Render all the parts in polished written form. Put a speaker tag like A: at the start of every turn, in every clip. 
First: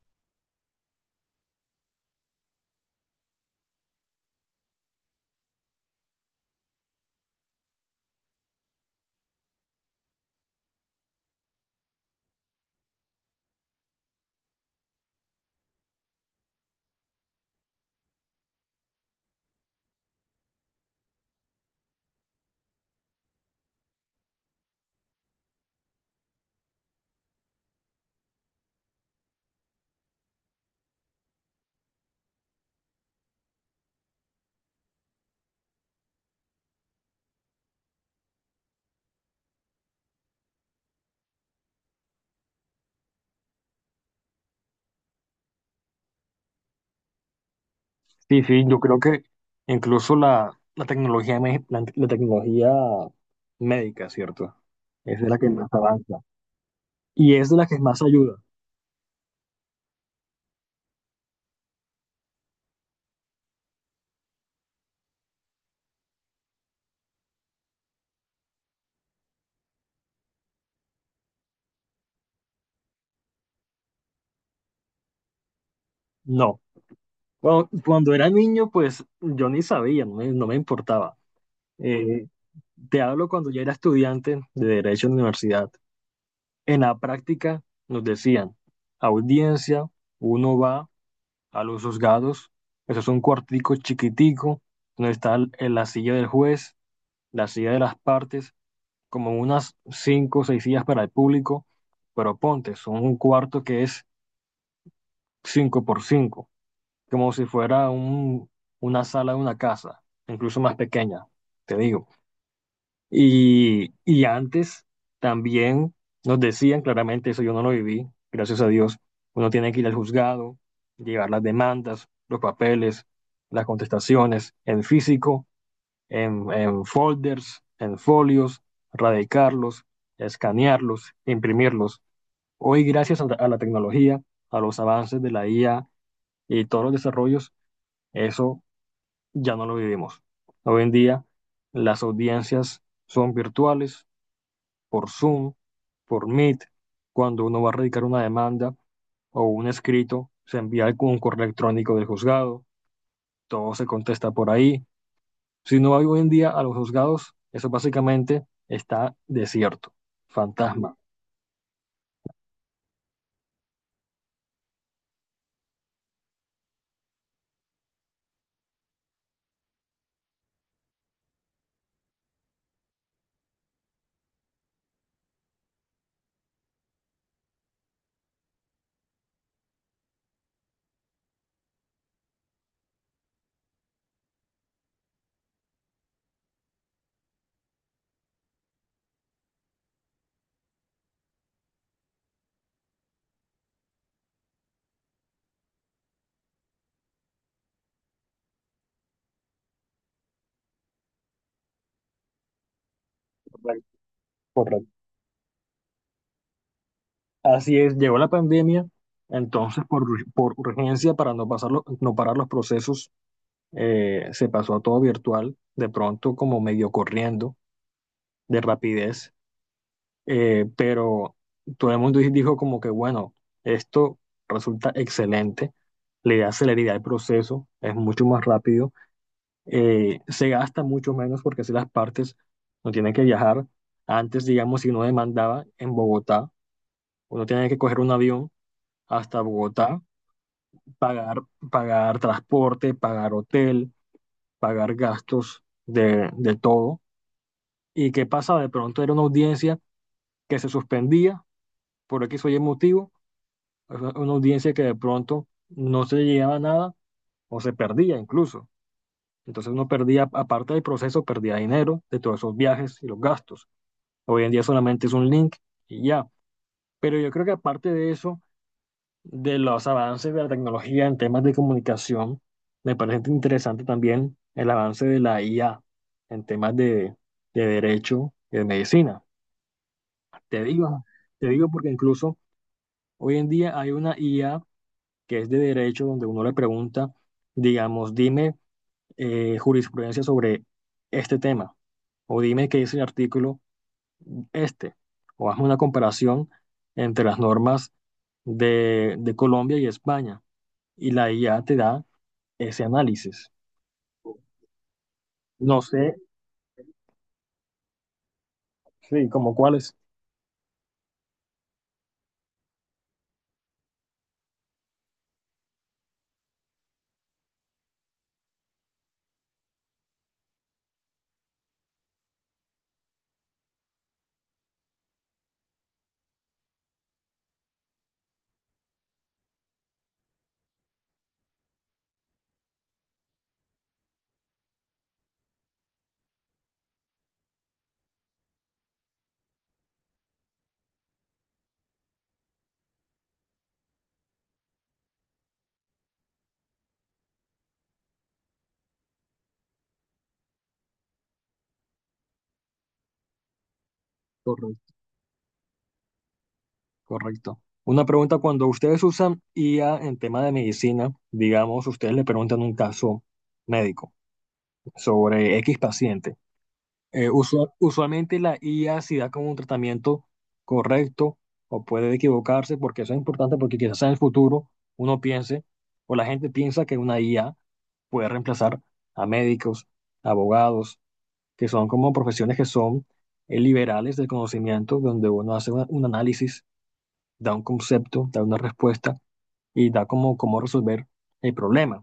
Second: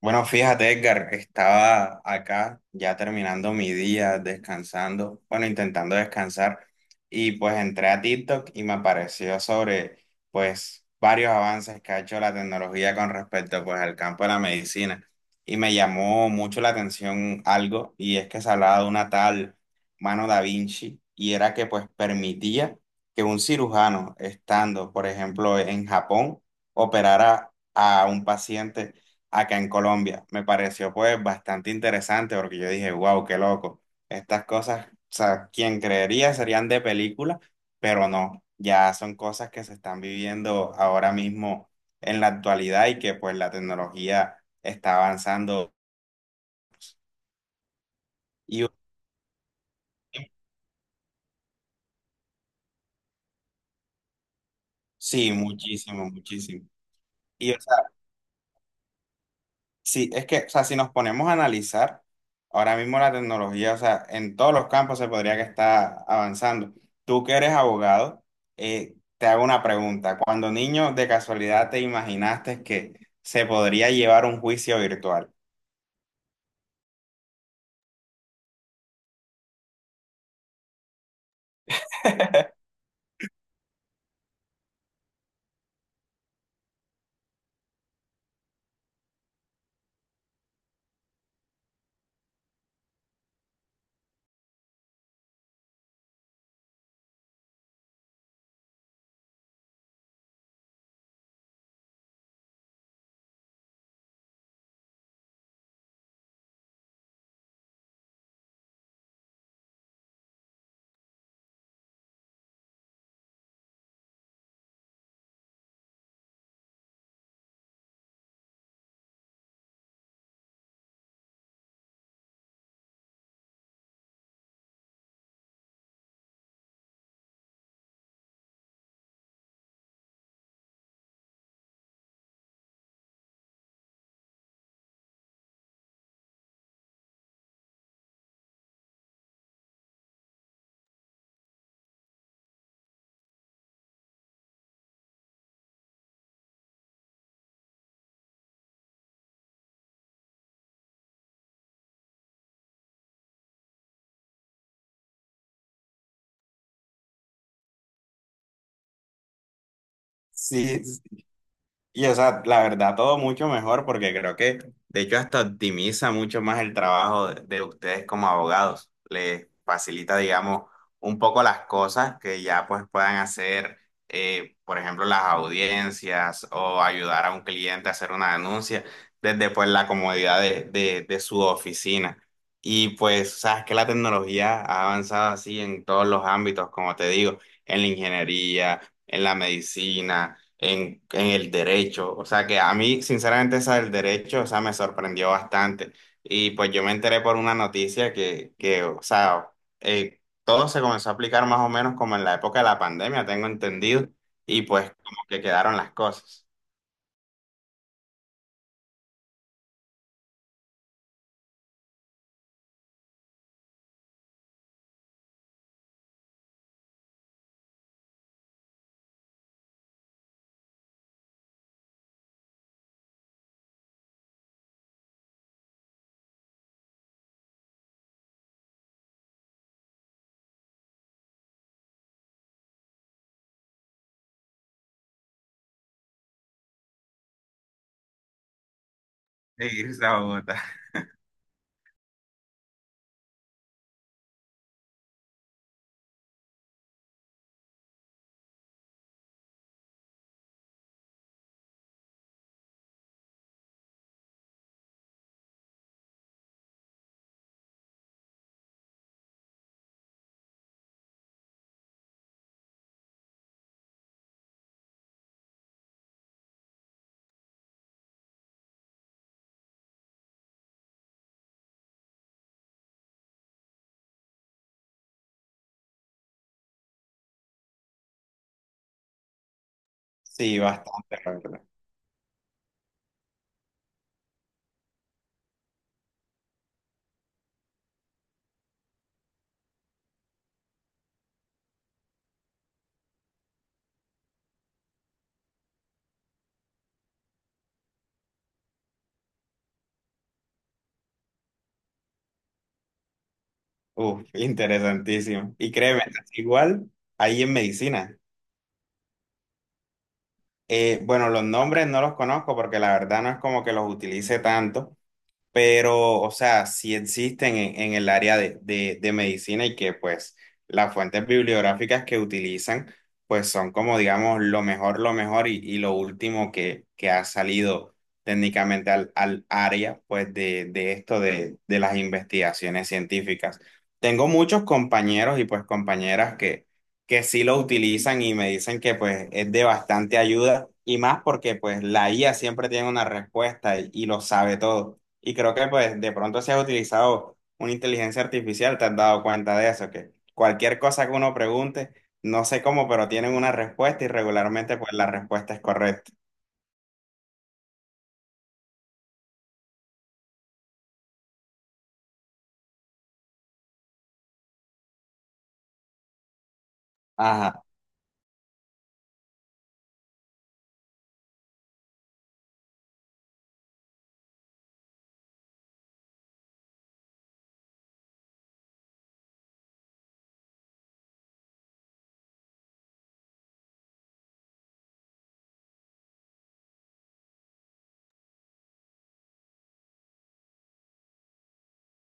A: Bueno, fíjate, Edgar, estaba acá ya terminando mi día, descansando, bueno, intentando descansar, y pues entré a TikTok y me apareció sobre, pues, varios avances que ha hecho la tecnología con respecto, pues, al campo de la medicina. Y me llamó mucho la atención algo, y es que se hablaba de una tal mano da Vinci, y era que, pues, permitía que un cirujano, estando, por ejemplo, en Japón, operara a un paciente acá en Colombia. Me pareció pues bastante interesante porque yo dije, wow, qué loco. Estas cosas, o sea, quien creería serían de película, pero no, ya son cosas que se están viviendo ahora mismo en la actualidad y que pues la tecnología está avanzando.
B: Sí, sí,
A: Y
B: yo creo que incluso la tecnología, la tecnología médica, ¿cierto? Es de
A: sí,
B: la que más
A: muchísimo,
B: avanza
A: muchísimo.
B: y es
A: Y
B: de
A: o
B: la que
A: sea,
B: más ayuda.
A: sí, es que, o sea, si nos ponemos a analizar, ahora mismo la tecnología, o sea, en todos los campos se podría que está avanzando. Tú que eres abogado, te hago una pregunta. Cuando niño, de casualidad, ¿te imaginaste que se podría llevar un juicio virtual?
B: No. Cuando era niño, pues yo ni sabía, no me importaba. Eh, Te hablo cuando ya era estudiante de Derecho en la universidad. En la práctica nos decían, audiencia, uno va a los juzgados, eso es un cuartico chiquitico, donde está la silla del juez, la silla de las partes como unas cinco o seis sillas para el público, pero ponte, son un cuarto que es cinco por cinco, como si fuera una sala de una casa, incluso más pequeña, te digo. Y antes también nos decían claramente, eso yo no lo viví, gracias a Dios, uno tiene que ir al juzgado, llevar las demandas, los papeles, las contestaciones en físico en folders, en folios, radicarlos, escanearlos, imprimirlos. Hoy, gracias a la tecnología, a los avances de la IA y todos los desarrollos, eso ya no lo vivimos. Hoy en día, las audiencias son virtuales, por Zoom, por Meet. Cuando uno va a radicar una demanda o un escrito, se envía un correo electrónico del juzgado, todo se contesta por ahí. Si no hay hoy en día a los juzgados, eso básicamente está desierto,
A: Sí.
B: fantasma.
A: Y o sea, la verdad, todo mucho mejor porque creo que de hecho hasta optimiza mucho más el trabajo de ustedes como abogados. Les facilita, digamos, un poco las cosas que ya pues puedan hacer, por ejemplo, las audiencias o ayudar a un cliente a hacer una denuncia desde pues la comodidad de su oficina. Y pues, sabes que la tecnología ha avanzado así en todos los ámbitos, como te digo, en la ingeniería, en la medicina en el derecho. O sea que a mí, sinceramente, esa del derecho, o sea, me sorprendió bastante. Y pues yo me enteré por una noticia que o sea, todo se comenzó a aplicar más o menos como en la época de la pandemia, tengo
B: Correcto.
A: entendido, y
B: Correcto.
A: pues como que quedaron las cosas.
B: Así es, llegó la pandemia, entonces por urgencia, para no, pasarlo, no parar los procesos, se pasó a todo virtual, de pronto como medio corriendo, de rapidez, pero todo el mundo dijo como que, bueno, esto resulta excelente, le da celeridad al proceso, es mucho más rápido. Se gasta mucho menos porque así las partes no tienen que viajar. Antes, digamos, si uno demandaba en Bogotá, uno tenía que coger un avión hasta
A: Sí,
B: Bogotá,
A: irse a Bogotá.
B: pagar, pagar transporte, pagar hotel, pagar gastos de todo. ¿Y qué pasaba? De pronto era una audiencia que se suspendía por X o Y motivo, una audiencia que de pronto no se llegaba a nada o se perdía incluso. Entonces uno perdía, aparte del proceso, perdía dinero de todos esos viajes y los gastos. Hoy en día solamente es un link y ya. Pero yo creo que aparte de eso, de los avances de la tecnología en temas de comunicación, me parece interesante también el avance de la IA en temas de derecho y de medicina.
A: Sí,
B: Te digo,
A: bastante, la
B: te
A: verdad.
B: digo porque incluso hoy en día hay una IA que es de derecho donde uno le pregunta, digamos, dime jurisprudencia sobre este tema o dime qué dice el artículo este, o haz una comparación entre las normas de Colombia y España, y la IA te da ese análisis.
A: Uf, interesantísimo. Y
B: No
A: créeme,
B: sé,
A: igual ahí en medicina.
B: sí, como cuáles.
A: Bueno, los nombres no los conozco porque la verdad no es como que los utilice tanto, pero, o sea, sí existen en el área de medicina y que pues las fuentes bibliográficas que utilizan pues son como digamos lo mejor y lo último que ha salido técnicamente al, al área pues de esto de las investigaciones científicas. Tengo muchos compañeros y pues compañeras que sí lo utilizan y me dicen que pues es de bastante ayuda y más porque pues la IA siempre tiene una respuesta y lo sabe todo. Y creo que pues de pronto se ha utilizado una inteligencia artificial, te has dado cuenta de eso, que cualquier cosa que uno pregunte, no sé cómo, pero tienen una respuesta y regularmente pues
B: Correcto.
A: la respuesta es correcta.
B: Correcto. Una pregunta, cuando ustedes usan IA en tema de medicina, digamos, ustedes le preguntan un caso médico sobre X paciente.
A: Ajá.
B: Usualmente la IA si da como un tratamiento correcto o puede equivocarse, porque eso es importante porque quizás en el futuro uno piense o la gente piensa que una IA puede reemplazar a médicos, abogados, que son como profesiones que son liberales del conocimiento, donde uno hace un análisis, da un concepto, da una respuesta y da como cómo resolver el problema.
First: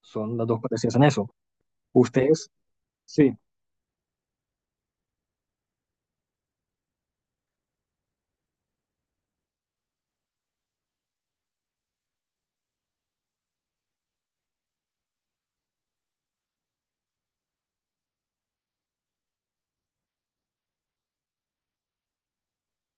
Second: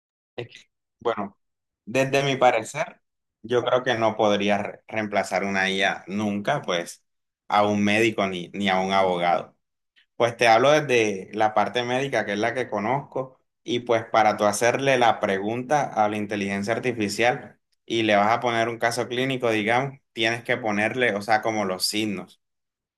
B: Son las
A: Es que,
B: dos parecidas en eso.
A: bueno, desde mi
B: Ustedes,
A: parecer,
B: sí,
A: yo creo que no podría reemplazar una IA nunca, pues, a un médico ni, ni a un abogado. Pues te hablo desde la parte médica, que es la que conozco, y pues para tú hacerle la pregunta a la inteligencia artificial y le vas a poner un caso clínico, digamos, tienes que ponerle, o sea, como los signos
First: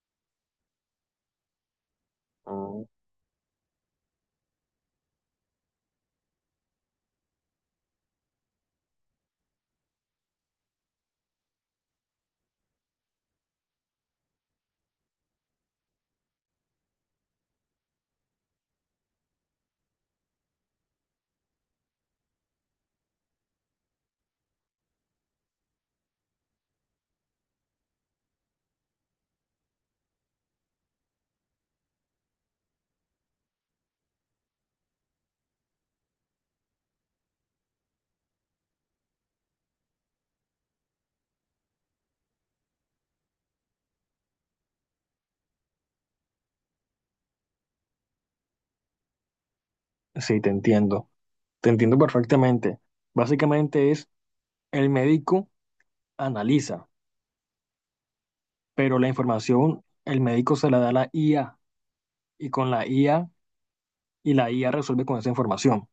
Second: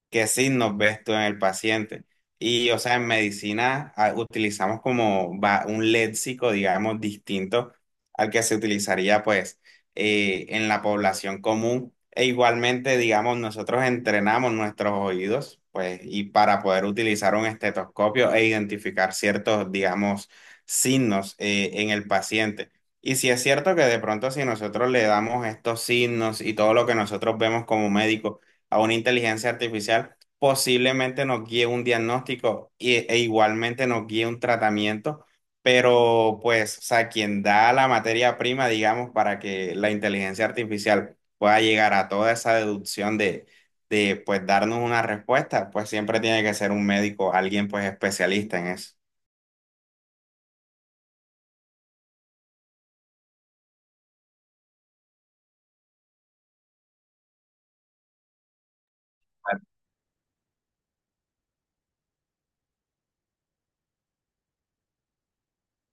A: qué signos ves tú en el paciente. Y, o
B: mm,
A: sea, en medicina utilizamos como un léxico, digamos, distinto al que se utilizaría, pues, en la población común. E igualmente, digamos, nosotros entrenamos nuestros oídos, pues, y para poder utilizar un estetoscopio e identificar ciertos, digamos, signos, en el paciente. Y si es cierto que de pronto si nosotros le damos estos signos y todo lo que nosotros vemos como médicos, a una inteligencia artificial, posiblemente nos guíe un diagnóstico e igualmente nos guíe un tratamiento, pero pues, o sea, quien da la materia prima, digamos, para que la inteligencia artificial pueda llegar a toda esa deducción de pues darnos una respuesta, pues siempre tiene que ser un médico, alguien pues especialista en eso.
B: sí, te entiendo. Te entiendo perfectamente. Básicamente es el médico analiza, pero la información el médico se la da a la IA y con la IA y la IA resuelve con esa información.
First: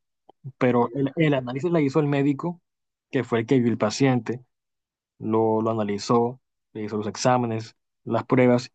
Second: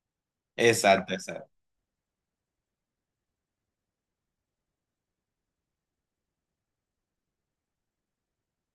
B: Pero el,
A: Exacto,
B: el
A: exacto.
B: análisis la hizo el médico, que fue el que vio el paciente, lo analizó, le hizo los exámenes, las pruebas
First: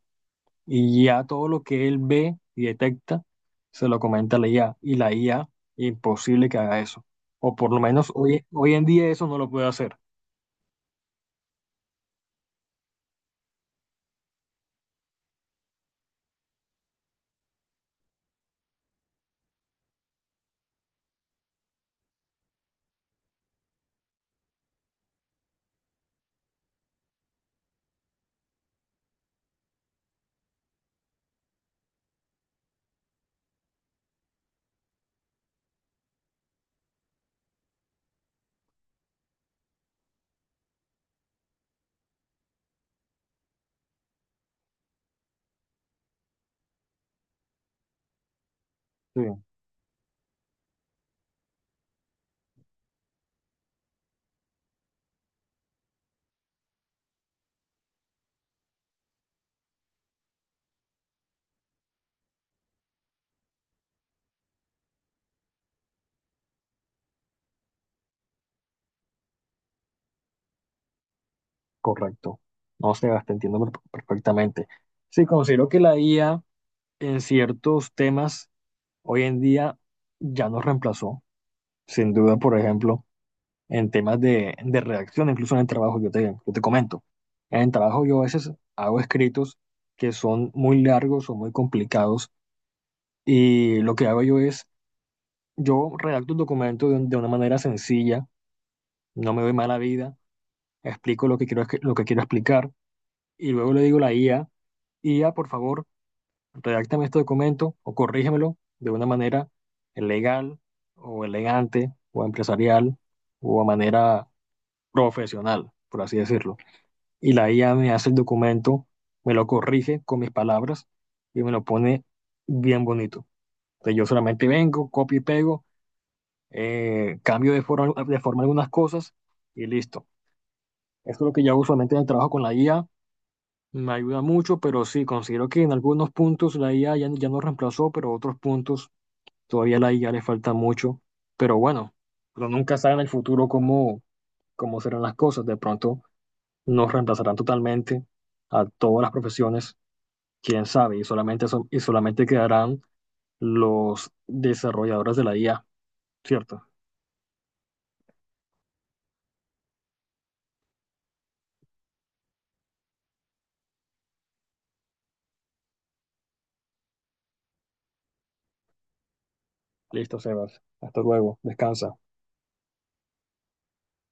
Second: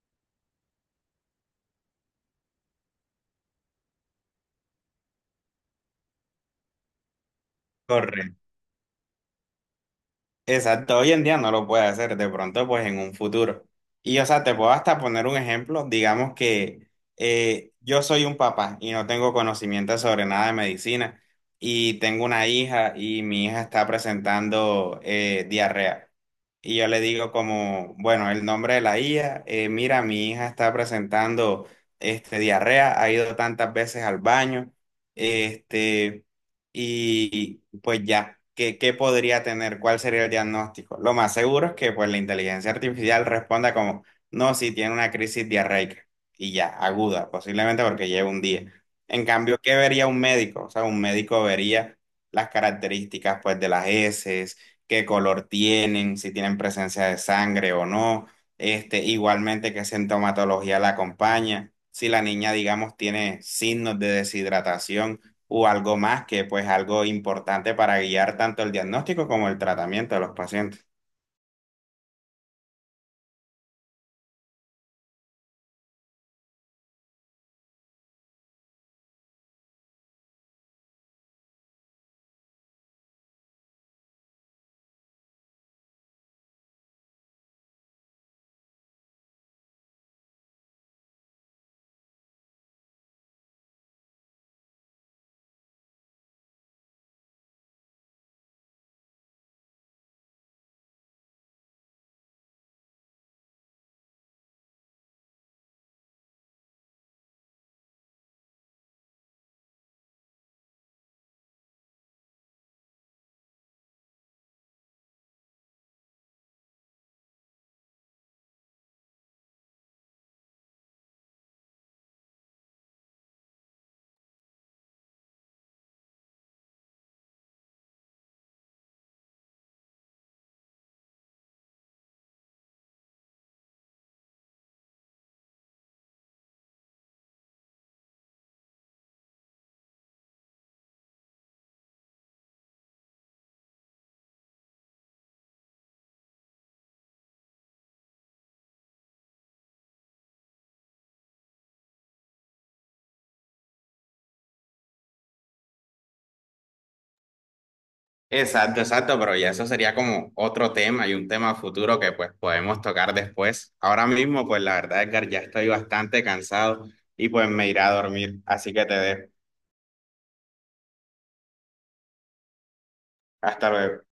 B: y ya todo lo que él ve y detecta se lo comenta a la IA y la IA imposible que haga eso. O por lo menos
A: Correcto.
B: hoy en día eso no lo puede hacer.
A: Exacto, hoy en día no lo puede hacer, de pronto pues en un futuro. Y o sea, te puedo hasta poner un ejemplo, digamos que yo soy un papá y no tengo conocimiento sobre nada de medicina y tengo una hija y mi hija está presentando diarrea. Y yo le digo como, bueno, el nombre de la hija, mira, mi hija está presentando este, diarrea, ha ido tantas veces al baño, este... Y pues ya, ¿qué, qué podría tener? ¿Cuál sería el diagnóstico? Lo más seguro es que pues la inteligencia artificial responda como, no, si tiene una crisis diarreica y ya, aguda, posiblemente porque lleva un día. En cambio, ¿qué vería un médico? O sea, un médico vería las características pues de las heces, qué color tienen, si tienen presencia de sangre o no, este, igualmente qué sintomatología la acompaña, si la niña, digamos, tiene signos de deshidratación o algo más que pues algo importante para guiar tanto el diagnóstico como el tratamiento de los pacientes.
B: Correcto. No, Sebas, perfectamente. Sí, considero que la IA en ciertos temas hoy en día ya nos reemplazó, sin duda, por ejemplo, en temas de redacción, incluso en el trabajo, yo te comento. En el trabajo yo a veces hago escritos que son muy largos o muy complicados y lo que hago yo es, yo redacto el documento de una manera sencilla, no me doy mala vida, explico lo que quiero, lo que quiero explicar y luego le digo a la IA, IA, por favor redáctame este documento o corrígemelo de una manera legal o elegante o empresarial o a manera profesional, por así decirlo. Y la IA me hace el documento, me lo corrige con mis palabras y me lo pone bien bonito. Entonces yo solamente vengo, copio y pego, cambio de forma algunas cosas y listo. Esto es lo que yo usualmente en el trabajo con la IA. Me ayuda mucho, pero sí, considero que en algunos puntos la IA ya nos reemplazó, pero otros puntos todavía la IA le falta mucho, pero bueno, uno nunca sabe en el futuro cómo serán las cosas. De pronto nos reemplazarán totalmente a todas las profesiones, quién sabe, y y solamente quedarán los desarrolladores de la IA, ¿cierto?
A: Exacto, exacto, pero ya eso sería como otro tema y un tema futuro que pues podemos tocar después. Ahora mismo, pues la verdad, Edgar, ya estoy bastante cansado y pues me iré a dormir, así que te dejo.
B: Listo, Sebas. Hasta luego. Descansa.
A: Hasta luego.